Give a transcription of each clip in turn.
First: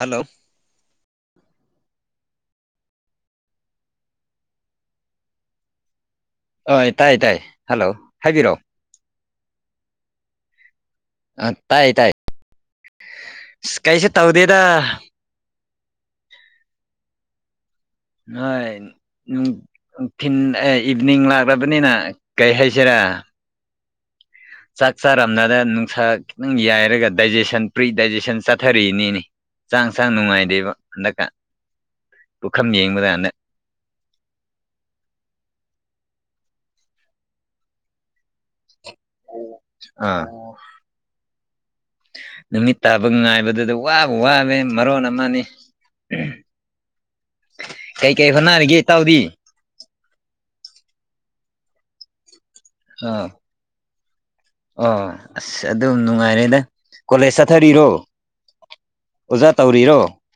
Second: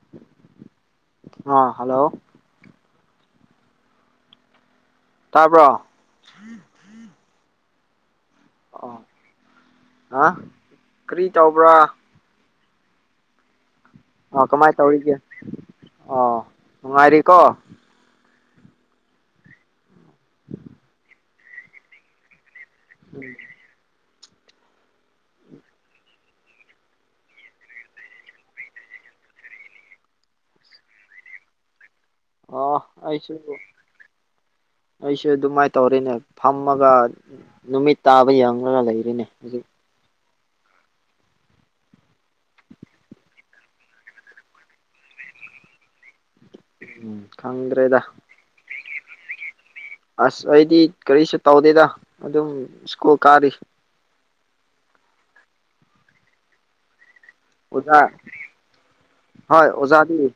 Hello ꯑꯥ hello ꯇꯥꯕ꯭ꯔꯣ ꯑ ꯇꯥꯏ ꯇꯥꯏ ꯍꯜꯂꯣ ꯍꯥꯏꯕꯤꯔꯣ ꯑ ꯍꯥ ꯀꯔꯤ ꯑ ꯇꯧꯕ꯭ꯔꯥ ꯇꯥꯏ ꯇꯥꯏ ꯑꯁ ꯀꯩꯁꯨ ꯇꯧ ꯑꯥ ꯀꯃꯥꯏ ꯇꯧꯔꯤꯒꯦ ꯑꯣ ꯅꯨꯡꯉꯥꯏꯔꯤꯀꯣ ꯍꯣꯏ ꯅꯨꯡ ꯅꯨꯡꯊꯤꯟ ꯏꯚꯅꯤꯡ ꯂꯥꯛꯂꯕꯅꯤꯅ ꯀꯩ ꯍꯥꯏꯁꯤꯔꯥ [inaudible] ꯆꯥꯛ ꯆꯥꯔꯝꯅꯗ ꯅꯨꯡꯁꯥ ꯈꯤꯇꯪ ꯌꯥꯏꯔꯒ ꯗꯥꯏꯖꯦꯁꯟ ꯄ꯭ꯔꯤ ꯗꯥꯏꯖꯦꯁꯟ ꯆꯠꯊꯔꯤꯅꯤꯅꯤ ꯍꯛꯆꯥꯡꯁꯦ ꯌꯥꯝ ꯅꯨꯡꯉꯥꯏꯗꯦꯕ ꯍꯟꯗꯛꯀꯥꯟ ꯑꯣ ꯑꯩꯁꯨ ꯑꯩꯁꯨ ꯑꯗꯨꯃꯥꯏ ꯇꯧꯔꯤꯅꯦ ꯐꯝꯃꯒ ꯅꯨꯃꯤꯠ ꯇꯥꯕ ꯌꯦꯡꯂꯔꯒ ꯂꯩꯔꯤꯅꯦ ꯍꯧꯖꯤꯛ ꯑꯥ ꯅꯨꯃꯤꯠ ꯇꯥꯕ ꯉꯥꯏꯕꯗꯨꯗ ꯋꯥꯕ ꯋꯥꯕꯦ ꯃꯔꯣꯟ ꯑꯃꯅꯤ ꯎꯝ ꯈꯡꯗ꯭ꯔꯦꯗ ꯀꯩ ꯍꯣꯠꯅꯔꯤꯒꯦ ꯏꯇꯥꯎꯗꯤ ꯑꯁ ꯑꯩꯗꯤ ꯀꯔꯤꯁꯨ ꯇꯧꯗꯦꯗ ꯑꯗꯨꯝ ꯁ꯭ꯀꯨꯜ ꯑꯥ ꯀꯥꯔꯤ ꯑꯣ ꯑꯁ ꯑꯗꯨꯝ ꯅꯨꯡꯉꯥꯏꯔꯦꯗ ꯀꯣꯂꯦꯖ ꯆꯠ ꯆꯊꯔꯤꯔꯣ ꯑꯣꯖꯥ ꯑꯣꯖꯥ ꯍꯣꯏ ꯇꯧꯔꯤꯔꯣ ꯑꯣꯖꯥꯗꯤ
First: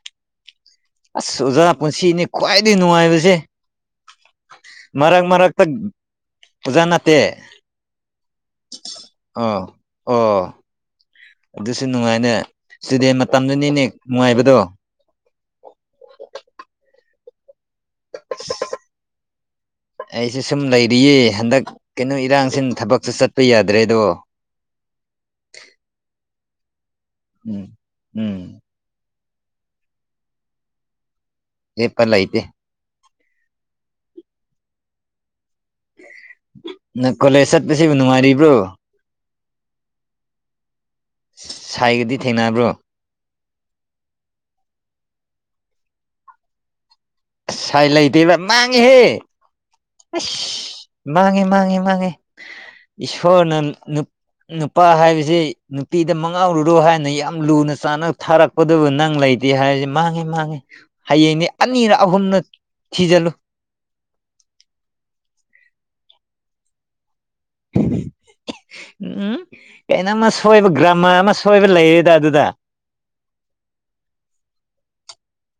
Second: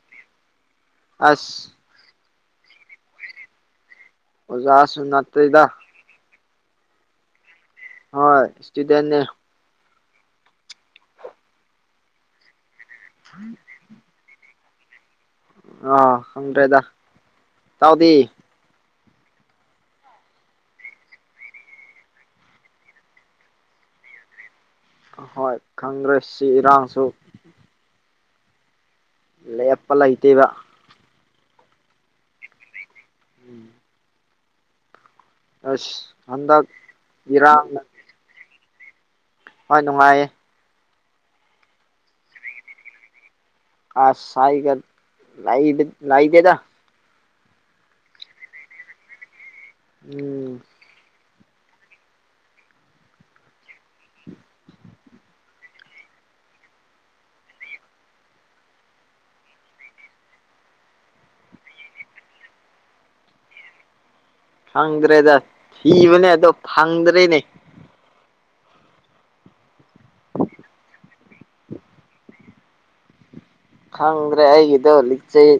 ꯑꯁ ꯑꯣꯖꯥ ꯄꯨꯟꯁꯤꯅꯦ ꯈ꯭ꯋꯥꯏꯗꯒꯤ ꯅꯨꯡꯉꯥꯏꯕꯁꯦ ꯑꯣꯖꯥꯁꯨ ꯃꯔꯛ ꯃꯔꯛꯇ ꯅꯠꯇꯦꯗ ꯑꯣꯖꯥ ꯅꯥꯇꯦ ꯍꯣꯏ ꯏꯁꯇꯨꯗꯦꯟꯅꯦ ꯑꯥ ꯑꯣ ꯑꯗꯨꯁꯨ ꯅꯨꯡꯉꯥꯏꯅꯦ ꯏꯁꯇꯨꯗꯦꯟ ꯃꯇꯝꯗꯨꯅꯤꯅꯦ ꯅꯨꯡꯉꯥꯏꯕꯗꯣ ꯑꯥ ꯈꯪꯗ꯭ꯔꯦꯗ ꯏꯇꯥꯎꯗꯤ ꯑꯩꯁꯦ ꯁꯨꯝ ꯂꯩꯔꯤꯌꯦ ꯍꯟꯗꯛ ꯀꯩꯅꯣ ꯏꯔꯥꯡꯁꯤꯅ ꯊꯕꯛꯁꯨ ꯆꯠꯄ ꯌꯥꯗ꯭ꯔꯦꯗꯣ ꯍꯣꯏ ꯈꯪꯗ꯭ꯔꯦ ꯁꯤ ꯏꯔꯥꯡꯁꯨ ꯎꯝ ꯎꯝ ꯂꯦꯞꯄ ꯂꯩꯇꯦꯕ ꯂꯦꯞꯄ ꯂꯩꯇꯦ ꯎꯝ ꯍꯟꯗꯛ ꯅꯪ ꯀꯣꯂꯦꯖ ꯏꯔꯥꯡꯅ ꯆꯠꯄꯁꯤꯕꯨ ꯅꯨꯡꯉꯥꯏꯔꯤꯕ꯭ꯔꯣ ꯍꯣꯏ ꯅꯨꯡꯉꯥꯏꯌꯦ ꯁꯥꯏꯒꯗꯤ ꯊꯦꯡꯅꯕ꯭ꯔꯣ ꯑꯁ ꯁꯥꯏꯒ ꯂꯩ ꯂꯩꯇꯦꯗ ꯑꯁ ꯁꯥꯏ ꯂꯩꯇꯦꯕ ꯃꯥꯡꯉꯦꯍꯦ ꯎꯝ ꯏꯁ ꯃꯥꯡꯉꯦ ꯃꯥꯥꯡꯉꯦ ꯃꯥꯡꯉꯦ ꯏꯁꯁꯣꯔꯅ ꯅꯨ ꯅꯨꯄꯥ ꯍꯥꯏꯕꯁꯤ ꯅꯨꯄꯤꯗ ꯃꯉꯥꯎꯔꯨꯔꯣ ꯍꯥꯏꯅ ꯌꯥꯝ ꯂꯨꯅ ꯆꯥꯟꯅ ꯊꯥꯔꯛ ꯑꯗꯨꯕꯨ ꯅꯪ ꯂꯩꯇꯦ ꯍꯥꯏꯔꯤꯁꯤ ꯃꯥꯡꯉꯤ ꯃꯥꯡꯉꯤ ꯍꯌꯦꯡꯅꯤ ꯑꯅꯤꯔ ꯑꯍꯨꯝꯂꯥ ꯊꯤꯖꯤꯜꯂꯨ ꯐꯪꯗ꯭ꯔꯦꯗ ꯊꯤꯕꯅꯦ ꯑꯗꯣ ꯐꯪꯗ꯭ꯔꯦꯅꯦ ꯎꯝ ꯀꯩꯅꯣꯝꯃ ꯁꯣꯏꯕ ꯒ꯭ꯔꯃꯥ ꯑꯃ ꯁꯣꯏꯕ ꯂꯩꯌꯦꯗ ꯑꯗꯨꯗ ꯈꯪꯗ꯭ꯔꯦ ꯑꯩꯒꯤꯗꯣ ꯂꯤꯆꯩ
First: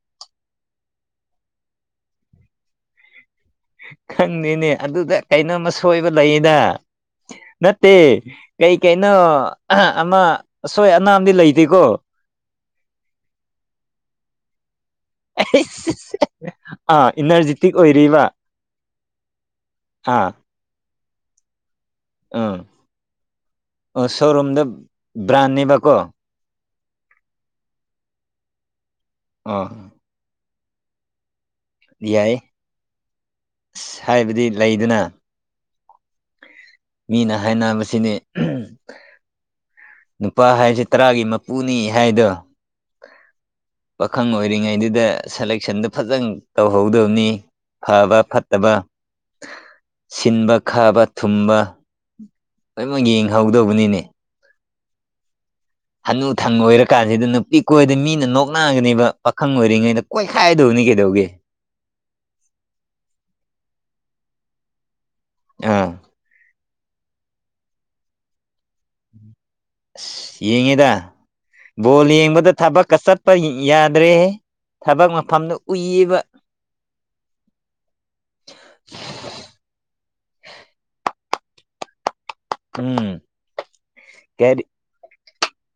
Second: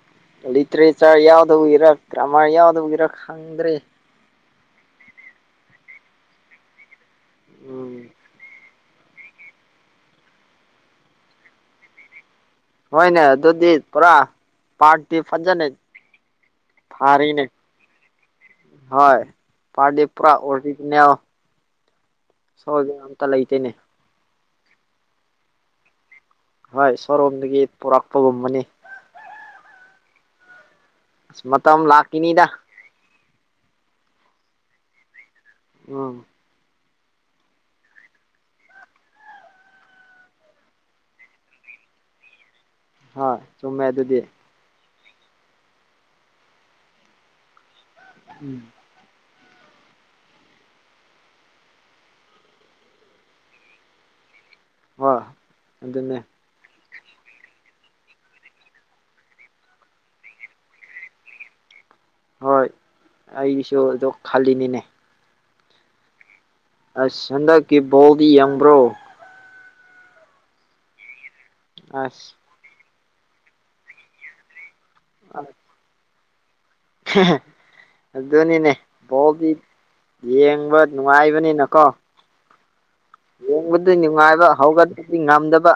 ꯂꯤꯇꯔꯦꯆꯔ ꯌꯥꯎꯗꯕꯒꯤꯔꯛ ꯒ꯭ꯔꯥꯃꯥꯔ ꯌꯥꯎꯗꯕꯒꯤꯔꯥ ꯈꯪꯗ꯭ꯔꯦ ꯈꯪꯗꯦꯅꯦ ꯑꯗꯨꯗ ꯀꯩꯅꯣꯝꯃ ꯁꯣꯏꯕ ꯂꯩꯌꯦꯗ ꯅꯠꯇꯦ ꯎꯝ ꯀꯩ ꯀꯩꯅꯣ ꯑꯍꯥ ꯑꯃ ꯑꯁꯣꯏ ꯑꯅꯥꯝꯗꯤ ꯂꯩꯇꯦꯀꯣ ꯍꯣꯏꯅꯦ ꯑꯗꯨꯗꯤ ꯄꯨꯔꯥ ꯄꯥꯔꯠꯇꯤ ꯐꯖꯅ ꯑꯩꯁ ꯑꯥ ꯐꯔꯤꯅꯦ ꯏꯅꯔꯖꯤꯇꯤꯛ ꯑꯣꯏꯔꯤꯕ ꯍꯣꯏ ꯄꯥꯔꯗꯤ ꯑꯥ ꯄꯨꯔꯥ ꯑꯣꯔꯗꯤꯅꯦꯜ ꯁꯣꯏꯕ ꯑꯝꯇ ꯂꯩꯇꯦꯅꯦ ꯑꯣ ꯁꯣꯔꯨꯝꯗ ꯕ꯭ꯔꯥꯟꯅꯦꯕꯀꯣ ꯍꯣꯏ ꯁꯣꯔꯣꯝꯗꯒꯤ ꯄꯨꯔꯛꯄꯒꯨꯝꯕꯅꯤ ꯑꯥ ꯑꯁ ꯃꯇꯝ ꯌꯥꯏ ꯂꯥꯛꯈꯤꯅꯤꯗ ꯑꯁ ꯍꯥꯏꯕꯗꯤ ꯂꯩꯗꯅ ꯎꯝ ꯃꯤꯅ ꯍꯥꯏꯅꯕꯁꯤꯅꯦ ꯑꯍꯝ ꯅꯨꯄꯥ ꯍꯥꯏꯁꯦ ꯇꯔꯥꯒꯤ ꯃꯄꯨꯅꯤ ꯍꯥꯏꯗꯣ ꯍꯣꯏ ꯆꯨꯝꯃꯦ ꯑꯗꯨꯗꯤ ꯄꯥꯈꯪ ꯑꯣꯏꯔꯤꯉꯩꯗꯨꯗ ꯁꯦꯂꯦꯛꯁꯟꯗꯣ ꯐꯖꯅ ꯇꯧꯍꯧꯗꯧꯅꯤ ꯐꯕ ꯎꯝ ꯐꯠꯇꯕ ꯁꯤꯟꯕ ꯈꯥꯕ ꯊꯨꯝꯕ ꯂꯣꯏꯃꯛ ꯌꯦꯡꯍꯧꯗꯧꯕꯅꯤꯅꯦ ꯍꯣꯏ ꯑꯗꯨꯅꯦ ꯍꯅꯨ ꯊꯪ ꯑꯣꯏꯔꯀꯥꯟꯁꯤꯗ ꯅꯨꯄꯤꯛ ꯀꯣꯏꯗ ꯃꯤꯅ ꯅꯣꯛꯅꯒꯅꯦꯕ ꯄꯥꯈꯪ ꯑꯣꯏꯔꯤꯉꯩꯗ ꯀꯣꯏꯈꯥꯏꯗꯧꯅꯤ ꯀꯩꯗꯧꯒꯦ ꯍꯣꯏ ꯑꯩꯁꯨ ꯑꯗꯨ ꯈꯜꯂꯤꯅꯤꯅꯦ ꯑꯥ ꯑꯁ ꯍꯟꯗꯛꯀꯤ ꯕꯣꯜꯗꯤ ꯌꯦꯡꯕ꯭ꯔꯣ ꯑꯁ ꯌꯦꯡꯉꯦꯗ ꯕꯣꯜ ꯑꯁ ꯌꯦꯡꯕꯗ ꯊꯕꯛꯀ ꯆꯠꯄ ꯌꯥ- ꯌꯥꯗ꯭ꯔꯦꯍꯦ ꯊꯕꯛ ꯃꯐꯝꯗ ꯎꯏꯌꯦꯕ ꯑꯗꯨꯅꯤꯅꯦ ꯕꯣꯛꯀꯤ ꯌꯦꯡꯕ ꯅꯨꯡꯉꯥꯏꯕꯅꯤꯅꯀꯣ ꯎꯝ ꯌꯦꯡꯕꯗꯤ ꯅꯨꯡꯉꯥꯏꯕ ꯀꯔꯤ ꯍꯧꯒꯠꯕꯗꯤ ꯉꯝꯗꯕ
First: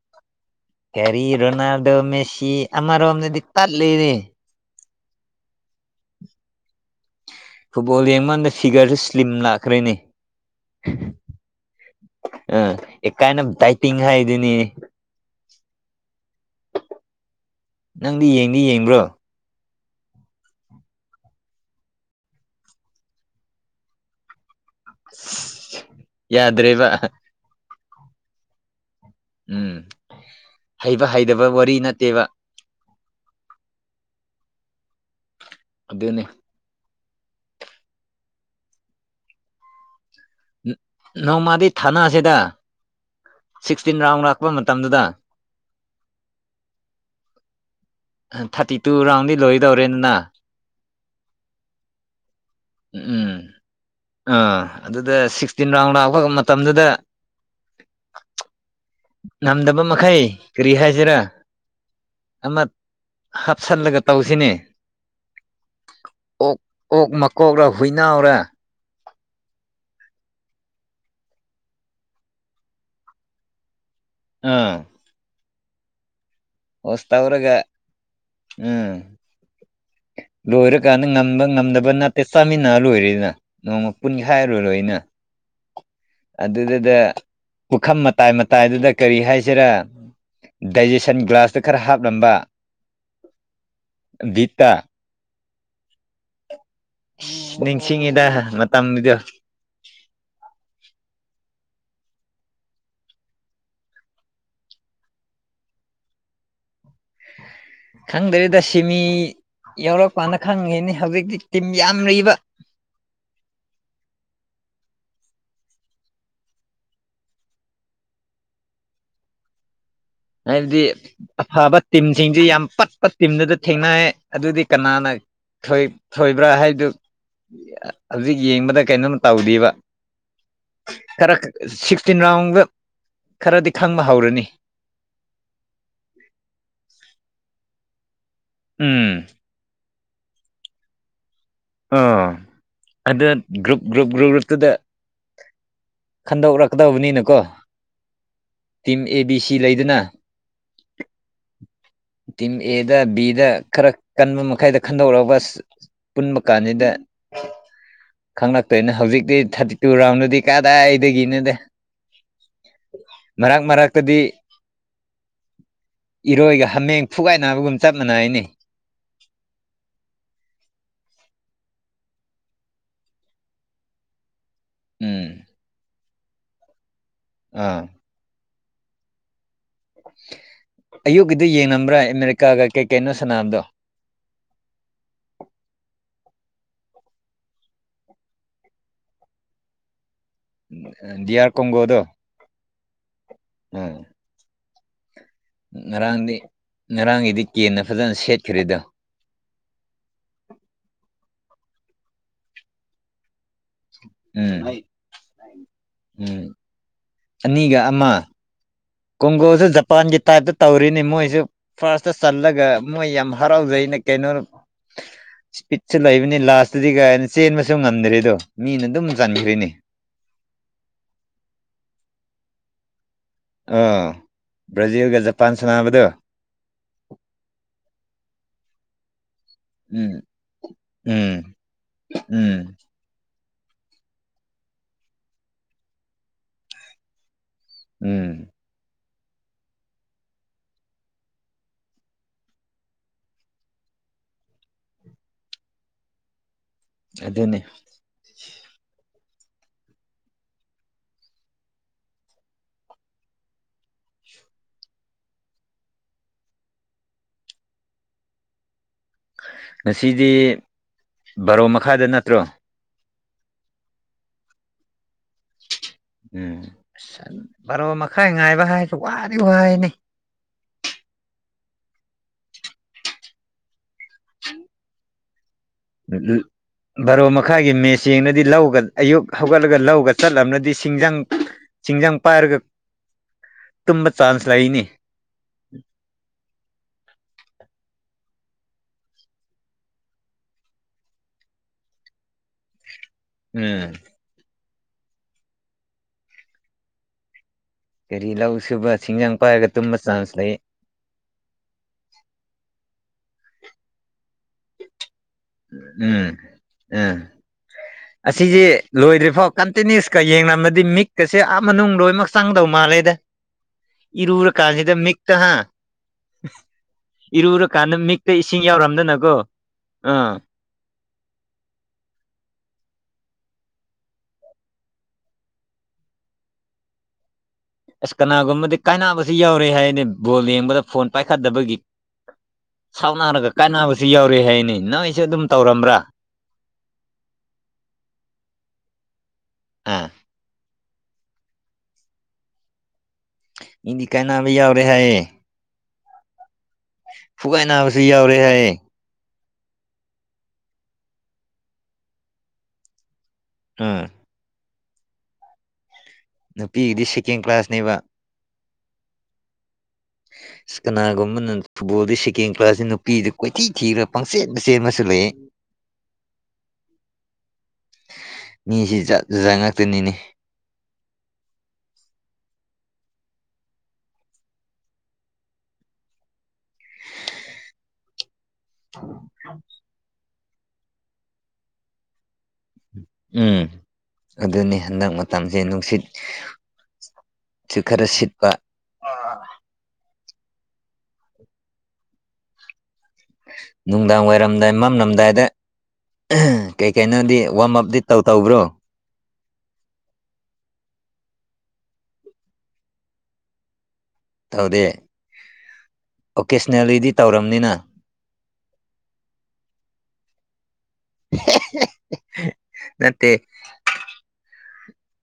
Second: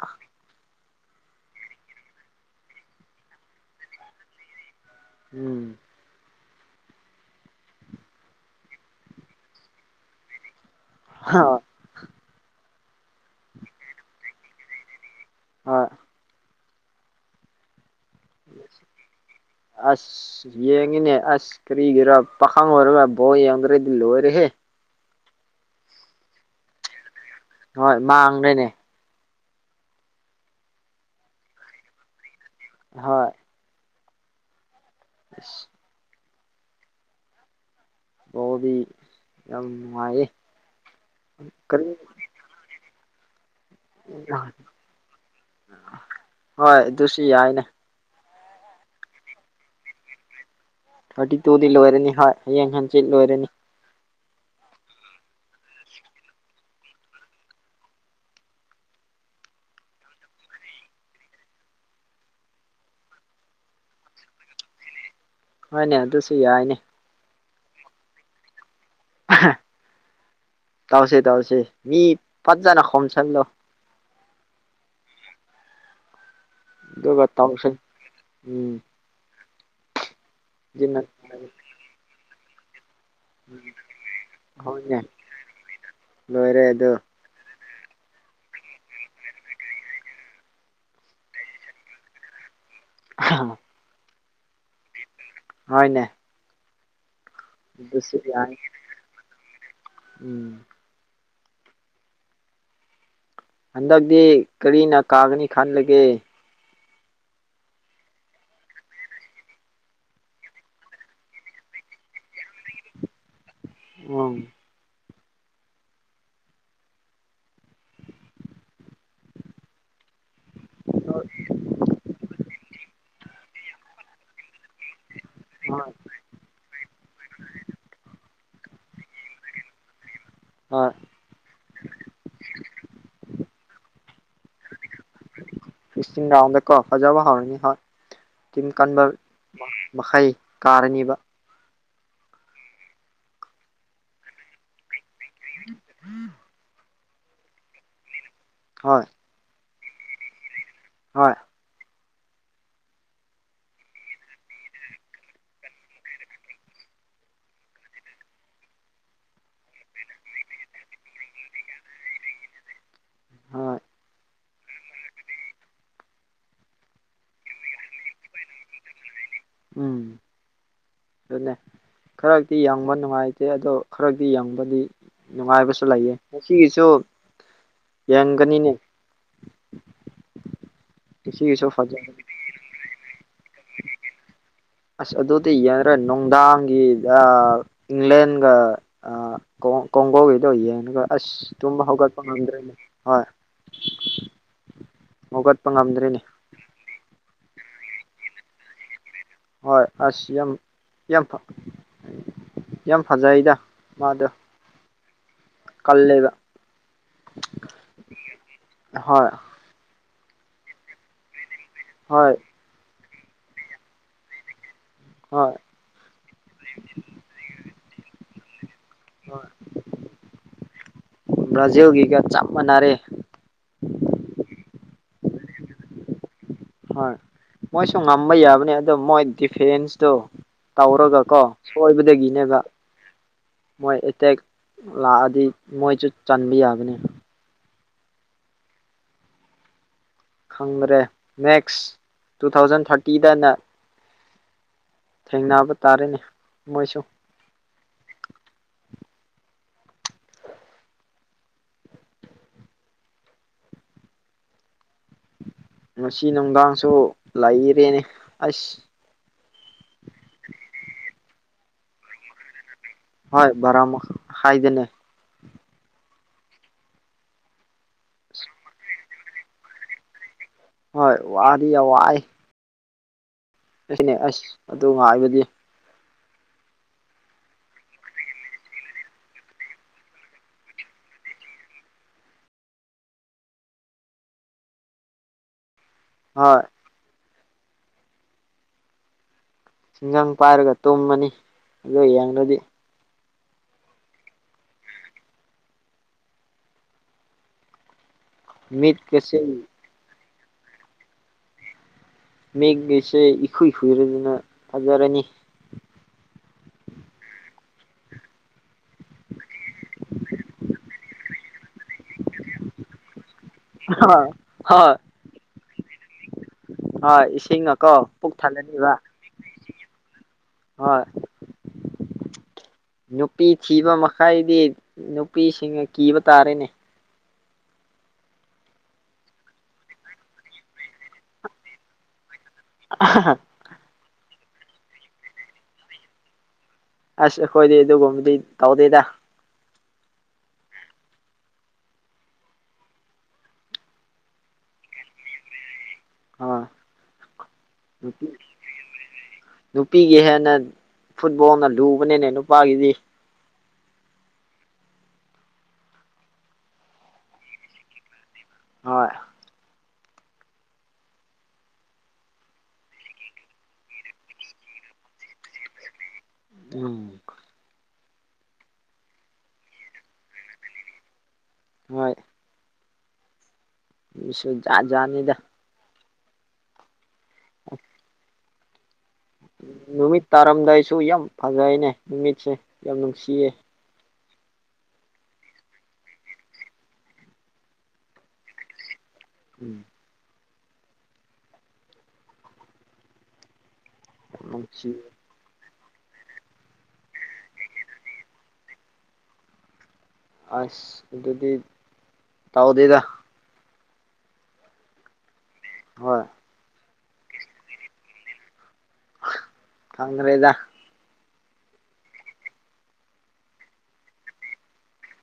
ꯀꯦꯔꯤ ꯔꯣꯅꯥꯜꯗꯣ ꯃꯦꯁꯤ ꯑꯃꯔꯣꯝꯗꯗꯤ ꯇꯜꯂꯤꯅꯦ ꯎꯝ ꯐꯨꯠꯕꯣꯜ ꯌꯦꯡꯉꯀꯥꯟꯗ ꯐꯤꯒꯔꯁꯨ ꯁ꯭ꯂꯤꯝ ꯂꯥꯛꯈ꯭ꯔꯦꯅꯦ ꯍ ꯑ ꯑꯦ ꯀꯥꯏꯟ ꯑꯣꯐ ꯇꯥꯏꯇꯤꯡ ꯍꯥꯏꯗꯅꯤꯅꯦ ꯑ ꯅꯪꯗꯤ ꯌꯦꯡꯗꯤ ꯌꯦꯡꯕ꯭ꯔꯣ ꯑꯁ ꯌꯦꯡꯉꯤꯅꯦ ꯑꯁ ꯀꯔꯤꯒꯤꯔꯣ ꯄꯥꯈꯪ ꯑꯣꯏꯔꯒ ꯕꯣ ꯌꯦꯡꯈ꯭ꯔꯗꯤ ꯂꯣꯏꯔꯦꯍꯦ ꯑꯁ ꯌꯥꯗ꯭ꯔꯦꯕ ꯍꯣꯏ ꯃꯥꯡꯒ꯭ꯔꯦꯅꯦ ꯎꯝ ꯍꯩꯕ ꯍꯩꯇꯕ ꯋꯥꯔꯤ ꯅꯠꯇꯦꯕ ꯍꯣꯏ ꯑ ꯑꯗꯨꯅꯤ ꯑꯣꯗꯤ ꯌꯥꯝ ꯅꯨꯡꯉꯥꯏꯌꯦ ꯅ -ꯅꯣꯡꯃꯗꯤ ꯀꯔꯤ ꯊꯥꯅꯁꯦꯗ ꯁꯤꯛꯁꯇꯤꯟ ꯔꯥꯎꯟ ꯂꯥꯛꯄ ꯃꯇꯝꯗꯨꯗ ꯍꯣꯏ ꯑꯗꯨꯁꯨ ꯌꯥꯏꯅꯦ ꯊꯥꯔꯇꯤ ꯇꯨ ꯔꯥꯎꯟꯗꯤ ꯂꯣꯏꯗꯧꯔꯦꯅꯅ ꯊꯥꯔꯇꯤ ꯇꯨꯗꯤ ꯂꯣꯏꯔꯅꯤ ꯍꯣꯏ ꯍꯌꯦꯡ ꯍꯪꯆꯤꯠ ꯎꯝ ꯂꯣꯏꯔꯅꯤ ꯑꯥ ꯑꯗꯨꯗ ꯁꯤꯛꯁꯇꯤꯟ ꯔꯥꯎꯟ ꯂꯥꯛꯈ ꯃꯇꯝꯗꯨꯗ ꯉꯝꯗꯕ ꯃꯈꯩ ꯀꯔꯤ ꯍꯥꯏꯁꯤꯔꯥ ꯑꯃ ꯍꯥꯞꯆꯜꯂꯒ ꯇꯧꯁꯤꯅꯦ ꯃꯥꯅꯦ ꯑꯗꯨꯁꯨ ꯑꯣꯛ ꯌꯥꯏꯅꯦ ꯑꯣꯛ ꯃꯀꯣꯛꯂ ꯍꯨꯏꯅꯥꯎꯔ ꯍꯥ ꯇꯧꯁꯦ ꯇꯧꯁꯦ ꯃꯤ ꯐꯖꯅ ꯈꯣꯝꯁꯜꯂꯣ ꯑꯥ ꯍꯁ ꯑꯗꯨꯒ ꯇꯧꯔꯒ ꯇꯧꯁꯤ ꯎꯝ ꯑꯗꯨꯅ ꯂꯣꯏꯔꯀꯥꯟꯗ ꯉꯝꯕ ꯉꯝꯗꯕ ꯅꯠꯇꯦ ꯆꯥꯃꯤꯟꯅꯔ ꯂꯣꯏꯔꯦꯗꯅ ꯅꯣꯡꯃ ꯄꯨꯨꯟꯈꯥꯏꯔꯨꯔꯣꯏ ꯍꯣꯏꯅꯦ ꯂꯣꯏꯔꯦ ꯑꯗꯨ ꯑꯗꯨꯗꯨꯗ ꯄꯨꯈꯝ ꯃꯇꯥꯏ ꯃꯇꯥꯏꯗꯨꯗ ꯀꯔꯤ ꯍꯥꯏꯁꯤꯔꯥ ꯗꯥꯏꯖꯦꯁꯟ ꯒ꯭ꯂꯥꯁ ꯈꯔ ꯍꯥꯞꯂꯝꯕ ꯍ [unintelligible] ꯕꯤꯠꯇꯥ ꯍꯣꯏꯅꯦ ꯑꯗꯨꯁꯨ ꯅꯤꯡꯁꯤꯡꯉꯤꯗ ꯌꯥꯏ ꯃꯇꯝꯗꯨꯗ ꯎꯝ ꯍꯟꯗꯛꯇꯤ ꯀꯔꯤꯅ ꯀꯥꯒꯅꯤ ꯈꯜꯂꯒꯦ ꯈꯪꯗ꯭ꯔꯤꯗ ꯁꯤꯃꯤ ꯌꯥꯎꯔꯛꯄꯀꯥꯟ ꯈꯪꯒꯅꯤ ꯍꯧꯖꯤꯛꯇꯤ ꯇꯤꯝ ꯌꯥꯝ ꯂꯩꯕ ꯎꯝ ꯍꯥꯏꯕꯗꯤ ꯑꯐꯕ ꯇꯤꯝꯁꯤꯡꯁꯤ ꯌꯥꯝ ꯄꯠꯄ ꯇꯤꯝꯗꯨꯗ ꯊꯦꯡꯅꯩ ꯑꯗꯨꯗꯤ ꯀꯅꯥꯅ ꯊꯣꯏ ꯍꯣꯏ ꯊꯣꯏꯕ꯭ꯔꯥ ꯍꯥꯏꯕꯗꯨ ꯍꯧꯖꯤꯛ ꯌꯦꯡꯕꯗ ꯀꯩꯅꯣꯝ ꯇꯧꯗꯦꯕ ꯍꯣꯏ ꯈꯔ ꯁꯤꯛꯁꯇꯤꯟ ꯔꯥꯎꯟꯒ ꯈꯔꯗꯤ ꯈꯪꯕ ꯍꯧꯔꯅꯤ ꯁꯤꯛꯁꯇꯤꯟ ꯔꯤꯎꯟꯗꯀꯣ ꯐꯖꯕ ꯍꯧꯔꯅꯤ ꯍꯣꯢ ꯀꯥꯟꯕ ꯎꯝ ꯃꯈꯩ ꯀꯥꯔꯅꯤꯕ ꯑꯥ ꯑꯗꯨ ꯒ꯭ꯔꯨꯞ ꯒ꯭ꯔꯨꯞ ꯒ꯭ꯔꯨꯞ ꯒ꯭ꯔꯨꯞꯇꯨꯗ ꯈꯟꯗꯣꯛꯔꯛ ꯇꯧꯕꯅꯤꯅꯀꯣ ꯇꯤꯝ ꯍꯣꯏ ꯑꯦ ꯕꯤ ꯁꯤ ꯂꯩꯗꯅ ꯍꯣꯏ ꯇꯤꯝ ꯑꯦꯗ ꯕꯤꯗ ꯈꯔ ꯀꯟꯕ ꯃꯈꯩꯗ ꯈꯟꯗꯣꯛꯔꯒ ꯀꯅꯤꯗ ꯈꯪꯂꯛꯇꯣꯏꯅ ꯍꯧꯖꯤꯛꯇꯤ ꯊꯥꯔꯇꯤꯇꯨ ꯔꯥꯎꯟꯗꯗꯤ ꯀꯥꯗꯥꯏꯗꯒꯤꯅꯣꯗ ꯃꯔꯛ ꯍꯣꯏ ꯃꯔꯛꯇꯗꯤ ꯏꯔꯣꯏꯒ ꯍꯥꯃꯦꯡ ꯐꯨꯒꯥꯏꯅꯕꯒꯨꯝ ꯆꯞ ꯃꯥꯟꯅꯩꯅꯤ ꯎꯝ ꯑꯗꯨꯅꯦ ꯈꯔꯗꯤ ꯌꯦꯡꯕ ꯅꯨꯡꯉꯥꯏꯇꯦ ꯑꯗꯣ ꯈꯔꯗꯤ ꯌꯦꯡꯕ ꯗꯤ ꯎꯝ ꯅꯨꯡꯉꯥꯏꯕꯁꯨ ꯂꯩꯌꯦ ꯉꯁꯤꯒꯤꯁꯨ ꯑꯥ ꯌꯦꯡꯒꯅꯤꯅꯦ ꯑꯌꯨꯛꯀꯤꯗꯨ ꯉꯁꯤꯒꯤꯁꯨ ꯐꯖ ꯌꯦꯡꯉꯝꯕ꯭ꯔꯥ ꯑꯃꯦꯔꯤꯀꯥꯒ ꯀꯩ ꯀꯩꯅꯣ ꯁꯥꯟꯅꯕꯗꯣ ꯑꯁ ꯑꯗꯨꯗꯤ ꯌꯦꯡꯗ꯭ꯔꯦ ꯅꯨꯡꯗꯥꯡꯒꯤ ꯑꯥ ꯏꯪꯂꯦꯟꯒ ꯑꯥ ꯀꯣꯡꯒꯣꯒꯤꯗꯣ ꯗꯤ ꯑꯥꯔ ꯑꯁ ꯇꯨꯝꯕ ꯍꯧꯒꯠꯄ ꯉꯝꯗ꯭ꯔꯦ ꯍꯣꯏ ꯑꯝ [unintelligible] ꯍꯧꯒꯠꯄ ꯉꯝꯗ꯭ꯔꯤꯅꯦ ꯉꯔꯥꯡꯗꯤ ꯉꯔꯥꯡꯒꯤꯗꯤ ꯀꯦꯟꯅ ꯐꯖꯅ ꯁꯦꯠꯈ꯭ꯔꯦꯗꯣ ꯍꯣꯏ ꯑꯁ ꯌꯥꯝ ꯌꯥꯝ ꯌꯥꯝ ꯐꯖꯩꯗ ꯃꯥꯗꯣ ꯎꯝ ꯀꯜꯂꯦꯕ ꯎꯝ ꯑꯅꯤꯒ ꯑꯃ ꯍꯣꯏ ꯀꯣꯡꯒꯣꯁꯨ ꯖꯄꯥꯟꯒꯤ ꯇꯥꯏꯞꯇ ꯇꯧꯔꯦꯅꯦ ꯃꯣꯏꯁꯨ ꯐꯥꯔꯁꯇ ꯍꯣꯏ ꯆꯜꯂꯒ ꯃꯣꯏ ꯌꯥꯝ ꯍꯔꯥꯎꯖꯩꯩꯅ ꯀꯩꯅꯣ ꯍꯣꯏ ꯕꯤꯠꯁꯨ ꯂꯩꯕꯅꯤ ꯂꯥꯁꯇꯗꯤ ꯀꯥꯏꯅ ꯆꯦꯟꯕꯁꯨ ꯉꯝꯗ꯭ꯔꯦ ꯑꯗꯣ ꯃꯤꯅ ꯑꯗꯨꯝ ꯆꯟꯕꯤꯈ꯭ꯔꯤꯅꯦ ꯕ꯭ꯔꯥꯖꯤꯜꯒꯤꯒ ꯆꯞ ꯃꯥꯅꯔꯦ ꯑꯥ ꯕ꯭ꯔꯥꯖꯤꯜꯒ ꯖꯄꯥꯟ ꯁꯥꯟꯅꯕꯗꯣ ꯍꯣꯏ ꯃꯣꯏꯁꯨ ꯉꯝꯕ ꯌꯥꯕꯅꯤ ꯑꯗꯣ ꯃꯣꯏ ꯗꯤꯐꯦꯟꯁꯇꯣ ꯎꯝ ꯇꯧꯔꯒ ꯀꯣ ꯎꯝ ꯁꯣꯏꯕꯗꯒꯤꯅꯦꯕ ꯎꯝ ꯃꯣꯏ ꯑꯦꯇꯦꯛ ꯂꯥꯛꯑꯗꯤ ꯃꯣꯏꯁꯨ ꯆꯟꯕ ꯌꯥꯕꯅꯤ ꯎꯝ ꯈꯪꯗ꯭ꯔꯦ ꯅꯦꯛꯁ ꯇꯨ ꯊꯥꯎꯖꯟ ꯊꯥꯔꯇꯤꯗꯅ ꯊꯦꯡꯅꯕ ꯇꯥꯔꯦꯅꯦ ꯃꯣꯏꯁꯨ ꯑꯗꯨꯅꯤ ꯉꯁꯤ ꯅꯨꯡꯗꯥꯡꯁꯨ ꯂꯩꯔꯦꯅꯦ ꯑꯁ ꯉꯁꯤꯗꯤ ꯕꯥꯔꯣ ꯃꯈꯥꯗ ꯅꯠꯇ꯭ꯔꯣ ꯍꯣꯏ ꯕꯥꯔꯣ ꯃꯈꯥꯏꯗꯅꯦ꯫ ꯎꯝ ꯕꯔꯣ ꯃꯈꯥꯏ ꯉꯥꯏꯕ ꯍꯥꯏꯕꯁꯤ ꯋꯥꯗꯤ ꯋꯥꯌꯦꯅꯦ꯫ ꯍꯣꯏ ꯋꯥꯔꯤ ꯌꯥꯝ ꯋꯥꯏ꯫ ꯑꯩꯁꯨꯅꯦ ꯑꯁ ꯑꯗꯨ ꯉꯥꯏꯕꯗꯤ꯫ [unintelligible] ꯕꯥꯔꯣ ꯃꯈꯥꯏꯒꯤ ꯃꯦꯁ ꯌꯦꯡꯅꯗꯤ ꯂꯧꯒ ꯑꯌꯨꯛ ꯍꯧꯒꯠꯂꯒ ꯂꯧꯒ ꯆꯠꯂꯝꯂꯗꯤ ꯁꯤꯡꯖꯪ ꯆꯤꯡꯖꯪ ꯄꯥꯏꯔꯒ ꯇꯨꯝꯕ ꯆꯥꯟꯁ ꯂꯩꯅꯤ꯫ ꯍꯣꯏ꯫ ꯁꯤꯡ ꯖꯪ ꯄꯥꯏꯔꯒ ꯇꯨꯝꯃꯅꯤ ꯑꯗꯨ ꯌꯦꯡꯂꯗꯤ꯫ ꯎꯝ꯫ ꯀꯔꯤ ꯂꯧ ꯁꯨꯕ ꯃꯤꯠꯀꯁꯦ ꯁꯤꯡꯖꯪꯡ ꯄꯥꯏꯔꯒ ꯇꯨꯝꯕ ꯆꯥꯟꯁ ꯂꯩꯌꯦ꯫ ꯃꯦꯒꯤꯁꯦ ꯏꯈꯨꯏ ꯈꯨꯏꯔꯗꯅ ꯐꯖꯔꯥꯅꯤ꯫ ꯎꯝ ꯑꯥ꫰꫰ [inaudible] ꯑꯁꯤꯁꯦ ꯂꯣꯏꯗ꯭ꯔꯤꯐꯥꯎ ꯀꯟꯇꯤꯅ꯭ꯌꯨꯁꯀ ꯌꯦꯡꯂꯝꯃꯗꯤ ꯃꯤꯠꯀꯁꯦ ꯑꯥ ꯃꯅꯨꯡ ꯂꯣꯏꯅꯃꯛ ꯆꯪꯗꯧ ꯃꯥꯜꯂꯦꯗ꯫ ꯍꯣꯏ ꯏꯔꯨꯔ ꯍꯣꯏ ꯀꯥꯥꯟꯁꯤꯗ ꯃꯤꯛꯇ ꯍꯥ꯫ ꯍꯣꯏ ꯏꯁꯤꯡꯅꯀꯣ ꯏꯔꯨꯔꯀꯥꯟꯗ ꯃꯤꯛꯇ ꯄꯨꯛ ꯏꯁꯤꯡ ꯊꯜꯂꯅꯤꯕ ꯌꯥꯎꯔꯝꯗꯅꯀꯣ ꯑꯥ꯫ ꯍꯣꯏ꯫ ꯅꯨꯄꯤ ꯊꯤꯕ ꯃꯈꯩꯗꯤ ꯅꯨꯄꯤꯁꯤꯡꯅ ꯀꯤꯕ ꯇꯥꯔꯦꯅꯦ꯫ ꯑꯁ ꯀꯅꯥꯒꯨꯝꯕꯗꯤ ꯀꯥꯏꯅꯕꯁꯨ ꯌꯥꯎꯔꯦ ꯍꯥꯏꯅꯦ ꯕꯣꯜ ꯌꯦꯡꯕꯗ ꯐꯣꯟ ꯄꯥꯏꯈꯠꯇꯕꯒꯤ꯫ ꯁꯥꯎꯅꯔꯒ ꯀꯥꯏꯅꯕꯁꯨ ꯌꯥꯎꯔꯦ ꯍꯥꯏꯅꯦ ꯅꯣꯏꯁꯨ ꯑꯗꯨꯝ ꯇꯧꯔꯝꯕ꯭ꯔꯥ꯫ ꯑꯁ ꯑꯩꯈꯣꯏꯗꯤ ꯑꯗꯨꯒꯨꯝꯕꯗꯤ ꯇꯧꯗꯦꯗ꯫ ꯑꯥ꯫ ꯃꯤꯗꯤ ꯀꯥꯅꯕ ꯌꯥꯎꯔꯦ ꯍꯥꯏꯌꯦ꯫ ꯑꯥ꯫ ꯐꯨꯒꯥꯏ ꯅꯥꯕꯁꯨ ꯅꯨꯄꯤ ꯌꯥꯎꯔꯦ ꯍꯥꯏꯌꯦ꯫ ꯅꯨꯄꯤꯒꯤ ꯍꯦꯟꯅ ꯐꯨꯠꯕꯣꯜꯅ ꯂꯨꯕꯅꯤꯅꯦ ꯅꯨꯄꯥꯒꯤꯗꯤ꯫ ꯍꯣꯏ꯫ ꯅꯨꯄꯤꯒꯤꯗꯤ ꯁꯦꯀꯦꯟ ꯀ꯭ꯂꯥꯁꯅꯦꯕ꯫ ꯍꯣꯏ꯫ [unintelligible] [inaudible] ꯑꯁ ꯀꯅꯥꯒꯨꯝꯕꯅ ꯐꯨꯠꯕꯣꯜꯗ ꯁꯦꯀꯦꯟ ꯀ꯭ꯂꯥꯁꯁꯤ ꯅꯨꯄꯤꯗ ꯀꯣꯏꯊꯤ ꯊꯤꯈ꯭ꯔ ꯄꯪꯆꯦꯟꯗ ꯆꯦꯟꯕꯁꯨ ꯂꯩꯌꯦ꯫ [inaudible] ꯎꯝ꯫ ꯃꯤꯁꯤ ꯖꯥꯠ ꯖꯥꯠ ꯉꯥꯛꯇꯅꯤꯅꯦ꯫ ꯍꯣꯏ꯫ ꯃꯤꯁꯨ ꯖꯥꯠ ꯖꯥꯠꯅꯤꯗ꯫ [unintelligible] ꯅꯨꯃꯤꯠ ꯇꯥꯔꯝꯗꯥꯏꯁꯨ ꯌꯥꯝ ꯐꯖꯩꯅꯦ ꯅꯨꯃꯤꯠꯁꯦ꯫ ꯌꯥꯝ ꯅꯨꯡꯁꯤꯌꯦ ꯎꯝ꯫ ꯑꯗꯨꯅꯤ ꯍꯟꯗꯛ ꯃꯇꯝꯁꯦ ꯅꯨꯡꯁꯤꯠ ꯁꯨ ꯈꯔ ꯁꯤꯠꯄ꯫ ꯎꯝ꯫ ꯅꯨꯡꯗꯥꯡ ꯌꯥꯝ ꯋꯥꯏꯔꯝꯗ ꯅꯨꯡꯁꯤ ꯃꯝꯂꯝꯗꯥꯏꯗ ꯀꯩ ꯀꯩꯅꯣꯗꯤ ꯋꯥꯔꯝ ꯑꯞꯇꯗꯤ ꯇꯧ ꯇꯧꯕ꯭ꯔꯣ꯫ ꯑꯁ ꯑꯗꯨꯗꯤ ꯇꯧꯗꯦꯗ꯫ ꯇꯧꯗꯦ꯫ ꯍꯣꯏ꯫ ꯑꯣꯀꯦꯁꯅꯦꯜꯂꯤꯗꯤ ꯇꯧꯔꯝꯅꯤꯅ꯫ ꯈꯪꯗꯔꯦꯗ꯫ ꯅꯠꯇꯦ꯫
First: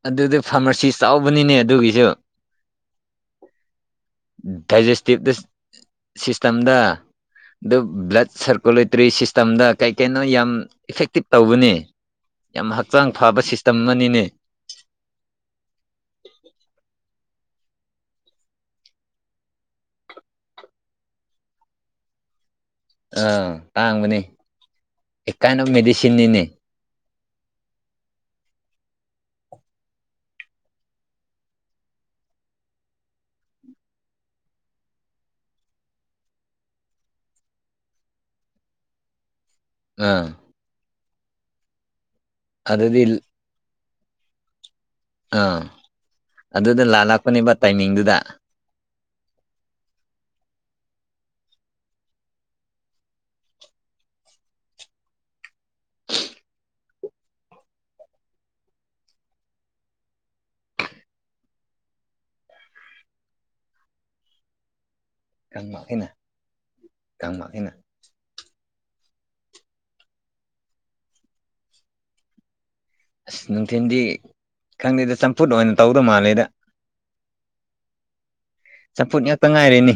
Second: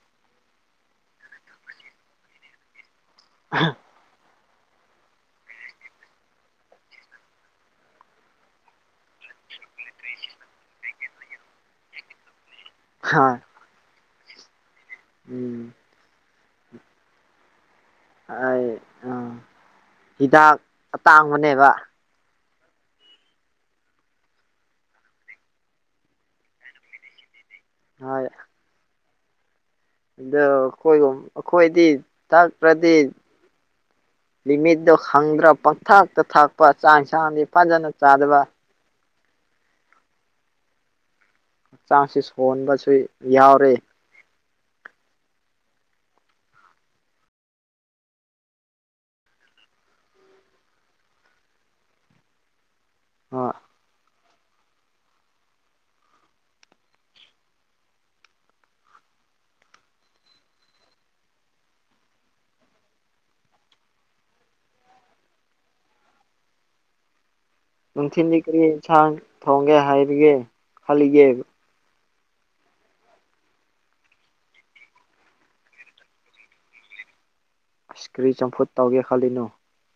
ꯑꯗꯨꯗꯤ ꯐꯥꯔꯃꯥꯁꯤ ꯆꯥꯎꯕꯅꯤꯅꯦ ꯑꯗꯨꯒꯤꯁꯨ꯫ [unintelligible] [inaudible] ꯗꯥꯏꯖꯦꯁꯇꯤꯚ [unintelligible] [inaudible] ꯁꯤꯁꯇꯦꯝꯗ ꯑꯗꯨ ꯕ꯭ꯂꯠ ꯁꯔꯀꯨꯂꯦꯇꯔꯤ ꯁꯤꯁꯇꯝꯗ ꯀꯩ ꯀꯩꯅꯣ ꯌꯥꯝ ꯏꯐꯦꯛꯇꯤꯞ ꯇꯧꯕꯅꯤ ꯌꯥꯝ ꯍꯛꯆꯥꯡ ꯍꯣꯏ ꯐꯕ ꯁꯤꯁꯇꯝ ꯑꯃꯅꯤꯅꯦ ꯎꯝ [unintelligible] [inaudible] ꯑꯩ ꯎꯥ ꯍꯤꯗꯥꯛ ꯑꯇꯥꯡꯕꯅꯦꯕ ꯑꯥ ꯇꯥꯡꯕꯅꯤ ꯑꯦ ꯀꯥꯏꯟ ꯑꯣꯐ ꯃꯦꯗꯤꯁꯤꯟꯅꯤꯅꯦ ꯍꯣꯏ ꯑꯗꯣ ꯑꯩꯈꯣꯏꯒꯨꯝ ꯑꯩꯈꯣꯏꯗꯤ ꯇꯥꯛꯇ꯭ꯔꯗꯤ ꯂꯤꯃꯤꯠꯇꯠꯇꯣ ꯈꯪꯗ꯭ꯔꯥ ꯄꯪꯊꯥꯛꯇ ꯊꯥꯛꯄ ꯆꯥꯡꯁꯥꯡꯗꯤ ꯐꯖꯅ ꯆꯥꯗꯕ ꯎꯝ [unintelligible] [inaudible] ꯍꯛꯆꯥꯡꯁ ꯁꯣꯟꯍꯕꯁꯨ ꯑꯗꯨꯗꯤ ꯌꯥꯎꯔꯦ ꯑꯥ ꯑꯗꯨꯗ ꯂꯥꯂꯥꯛꯄꯅꯦꯕ ꯇꯥꯏꯃꯤꯡꯗꯨꯗ ꯑ [unintelligible] [inaudible] ꯉꯥꯡꯃꯈꯩꯩꯅ [unintelligible] ꯀꯥꯡꯃꯈꯅ [unintelligible] ꯅꯨꯡꯊꯤꯟꯜꯗꯤ ꯀꯔꯤ ꯌꯦꯟꯁꯥꯡ ꯊꯣꯡꯒꯦ ꯍꯥꯏꯔꯤꯒꯦ ꯈꯜꯂꯤꯒꯦ ꯑꯁ ꯅꯨꯡꯊꯤꯜꯗꯤ ꯈꯪꯗꯦꯗ ꯆꯝꯐꯨꯠ ꯑꯣꯏꯅ ꯇꯧꯗꯣꯕ ꯃꯥꯜꯂꯦꯗ ꯑꯁ ꯀꯔꯤ ꯆꯝꯐꯨꯠ ꯇꯧꯒꯦ ꯆꯝꯐꯨꯠ ꯈꯜꯂꯤꯅꯣ ꯉꯥꯛꯇ ꯉꯥꯏꯔꯦꯅꯤ